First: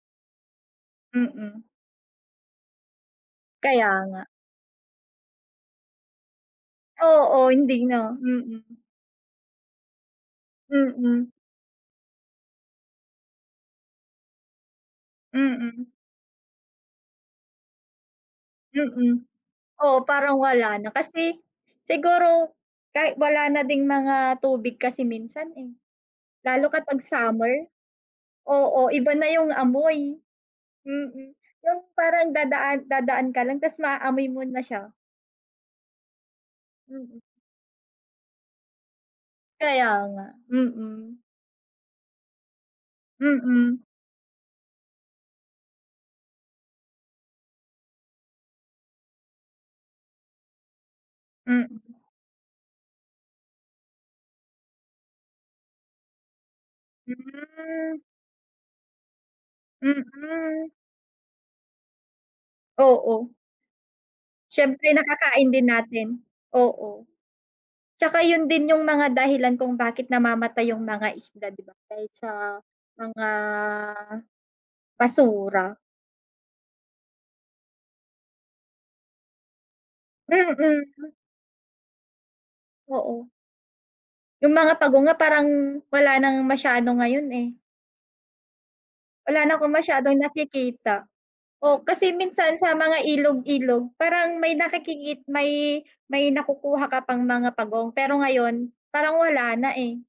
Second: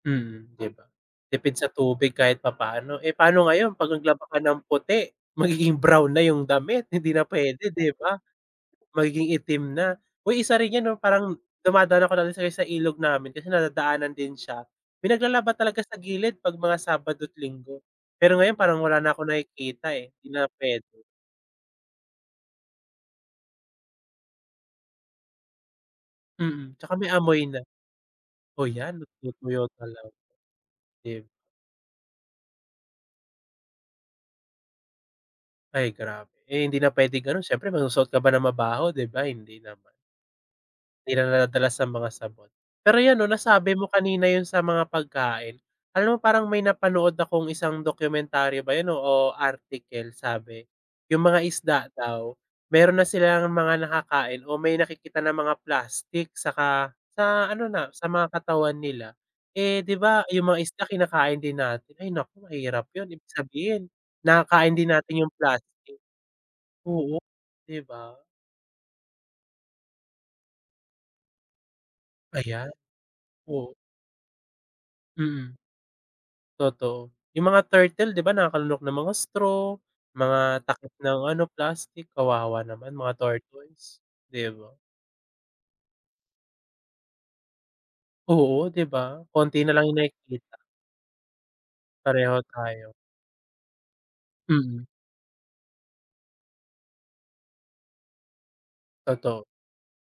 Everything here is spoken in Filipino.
Mm, 'di ba? Tipid Mm. sa tubig kahit papaano. Eh, paano ngayon pag Kaya nga. naglaba ka ng puti, magiging brown na yung damit. Hindi na Oo, pwede, hindi 'di na, ba? mm. Magiging itim na. Uy, isa rin 'yan, 'no, Mm. parang dumadaan ako non sa i sa ilog namin kasi nadadaanan din siya. May naglalaba talaga Mm. sa gilid pag mga sabado't linggo. Pero ngayon parang wala na Mm. akong nakikita, Oo, eh, 'di parang na wala na pwede. kasi siguro kay wala na ding mga tubig kasi minsan, eh. Lalo Mm, tsaka kapag may amoy na. summer. Oh, Oo, 'yan iba na yung nagtutuyot na lang. amoy. Di b Mm, yung parang dadaan dadaan ka lang tas maaamoy mo na siya. Ay grabe. Eh, hindi na Mm. pwedeng ganun siyempre magsusuot ka ba ng mabaho, 'di ba, hindi Kaya naman. nga, Hindi mm. na nadadala sa mga sabon. Pero 'yon, no, nasabi Mm. mo kanina yun sa mga pagkain. Alam mo parang may napanood akong isang dokumentaryo ba yun o, o article. Sabi yung mga isda Mm. daw meron na silang mga nakakain o may nakikita na mga plastik saka sa ano na Hmm. sa mga katawan nila. Eh, 'di ba, yung mga Mm. isda kinakain din natin. Ay, naku mahirap yun. Ibig Oo. sabihin nakakain din Siyempre natin yung nakakain din plastik. natin, oo. Oo, 'di ba? Tsaka yun din yung mga dahilan kung bakit namamatay yung mga isda, 'di ba, dahil sa Ayan, mga oo. Mm. basura. Totoo yung mga turtle, 'di ba, nakalunok ng mga straw, mga takip Mm. ng ano plastik kawawa naman mga Oo. tortoise, 'di Yung ba? mga pagong nga parang wala nang masyado ngayon, eh. Oo, 'di ba, Wala na konti akong na lang yung masyadong nakikita. nakikita. Oh, kasi Pareho minsan sa tayo. mga ilog-ilog parang may Mm. nakikikit may may nakukuha ka pang mga pagong pero ngayon parang Totoo. wala na, eh.